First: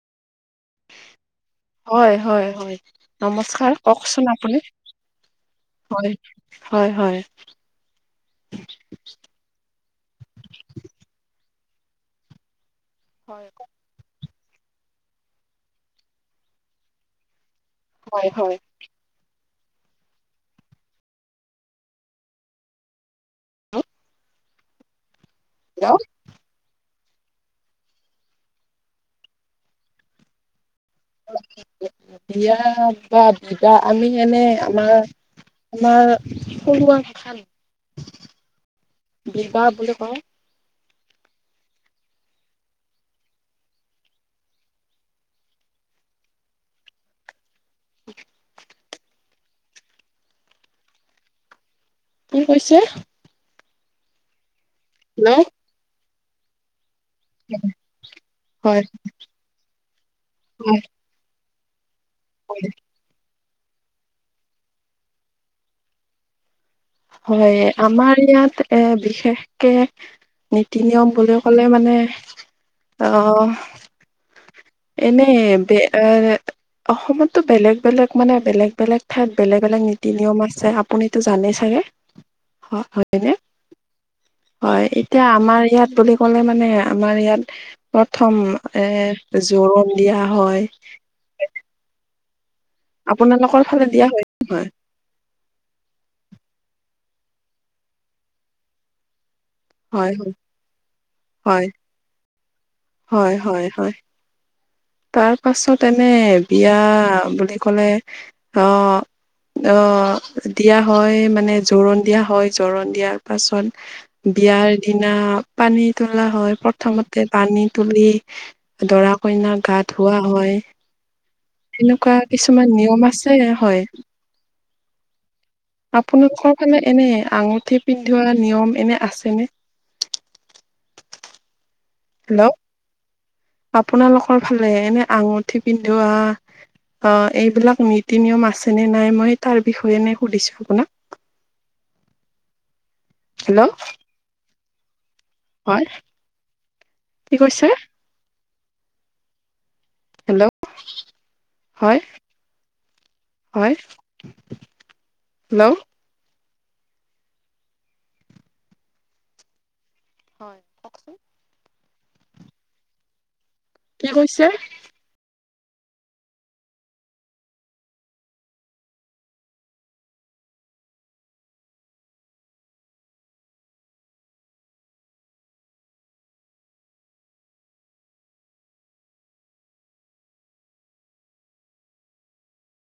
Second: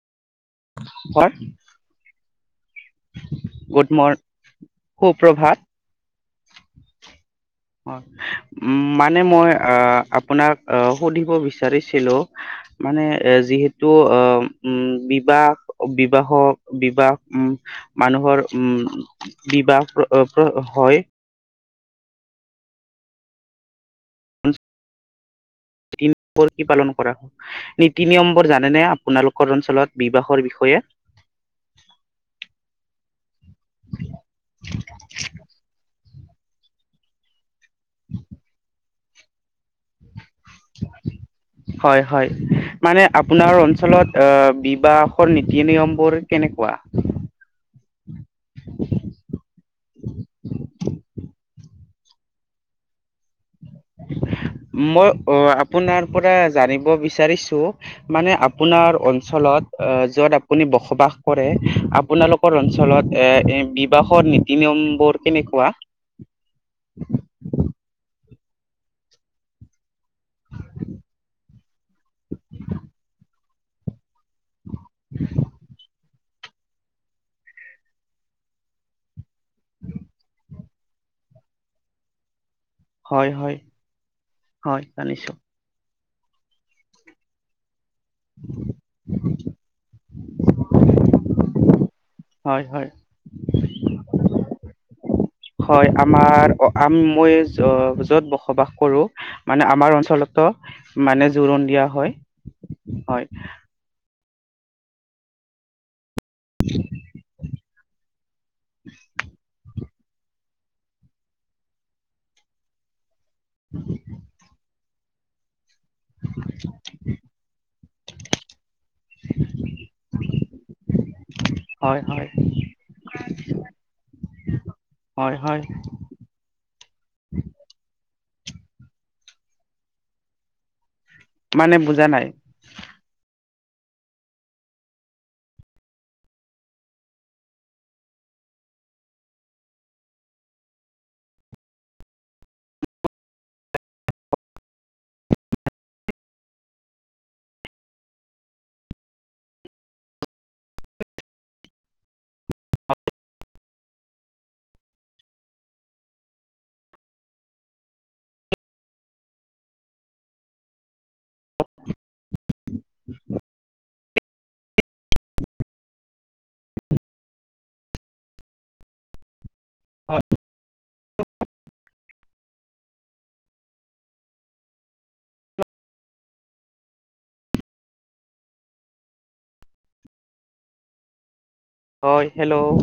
ক হয় হয় হয় নমস্কাৰ গুড মৰ কওকচোন আপুনি সুপ্ৰভাত হয় হয় হয় উ মানে মই অহ আপোনাক অহ সুধিব বি বিচাৰিছিলো মানে হয়, যিহেতু অ উম বিবাহ বিবাহক বিবাহ উ হয়, মানুহৰ হয়। উম বিবাহ হয় হেল্ল' কি পালন কৰা নীতি নিয়মবোৰ জানেনে আপোনালোকৰ অঞ্চলত বিবাহৰ বিষয়ে বিয়া বা বিঘা আমি এনেই আমাৰ আমাৰ সৰু আ কথান বিগাহ বুলি কও হয় হয় মানে আপোনাৰ অঞ্চলত অহ বিবাহৰ নীতি নিয়ম বোৰ কেনেকোৱা [unintelligible] কি কৈছে মই অ হেল্ল' আপোনাৰ পৰা জানিব বি জানিছো মানে হয়, আপোনাৰ অঞ্চলত যত আপুনি হয়। বসবাস কৰে আপোনালোকৰ হয়, অঞ্চলত এ বিবাহৰ নীতি নিয়ম বোৰ কেনেকোৱা হয় আমাৰ ইয়াত এ বিশেষকে নীতি নিয়ম বুলি ক'লে মানে অহ এনেই বে এ অসমতো বেলেগ বেলেগ মানে বেলেগ বেলেগ ঠাইত বেলেগ বেলেগ নীতি নিয়ম আছে আপুনিতো জানেই চাগে। হয় হয়নে হয় এতিয়া আমাৰ ইয়াত বুলি ক'লে মানে আমাৰ ইয়াত প্ৰথম এ জোৰোণ দিয়া হয় এ হয় হয় হয় নহয়? হয় আমাৰ আম মই য'ত বসবাস কৰো মানে আমাৰ হয় হয় অঞ্চলতো মানে জোৰোণ দিয়া হয় হয়। তাৰ পাছত এনে মানে বিয়া বুলি কলে অহ অহ দিয়া হয় মানে জোৰোণ দিয়া হয় জোৰোণ দিয়াৰ পাছত বিয়াৰ দিনা পানী তোলা হয় প্ৰথমতে পানী তুলি দৰা কইনাত গাত ধোৱা হয় হয় এনেকুৱা হয় কিছুমান নিয়ম আছে হয় হয় হয় আপোনোকৰ ফালে এনে আঙুঠি পিন্ধোৱা নিয়ম এনে আছেনে? মানে বুজা নাই হেল্ল' আপোনালোকৰ ফালে এনে আঙুঠি পিন্ধোৱা অ এইবিলাক নীতি নিয়ম আছে নে নাই মই তাৰ বিষয়ে নে সুধিছোঁ আপোনাক [unintelligible] হেল্ল'। হয় কি কৈছে হেল্ল' হয়। হয় হেল্ল' হয় কওকচোন কি কৈছে অ। হয় হেল্ল'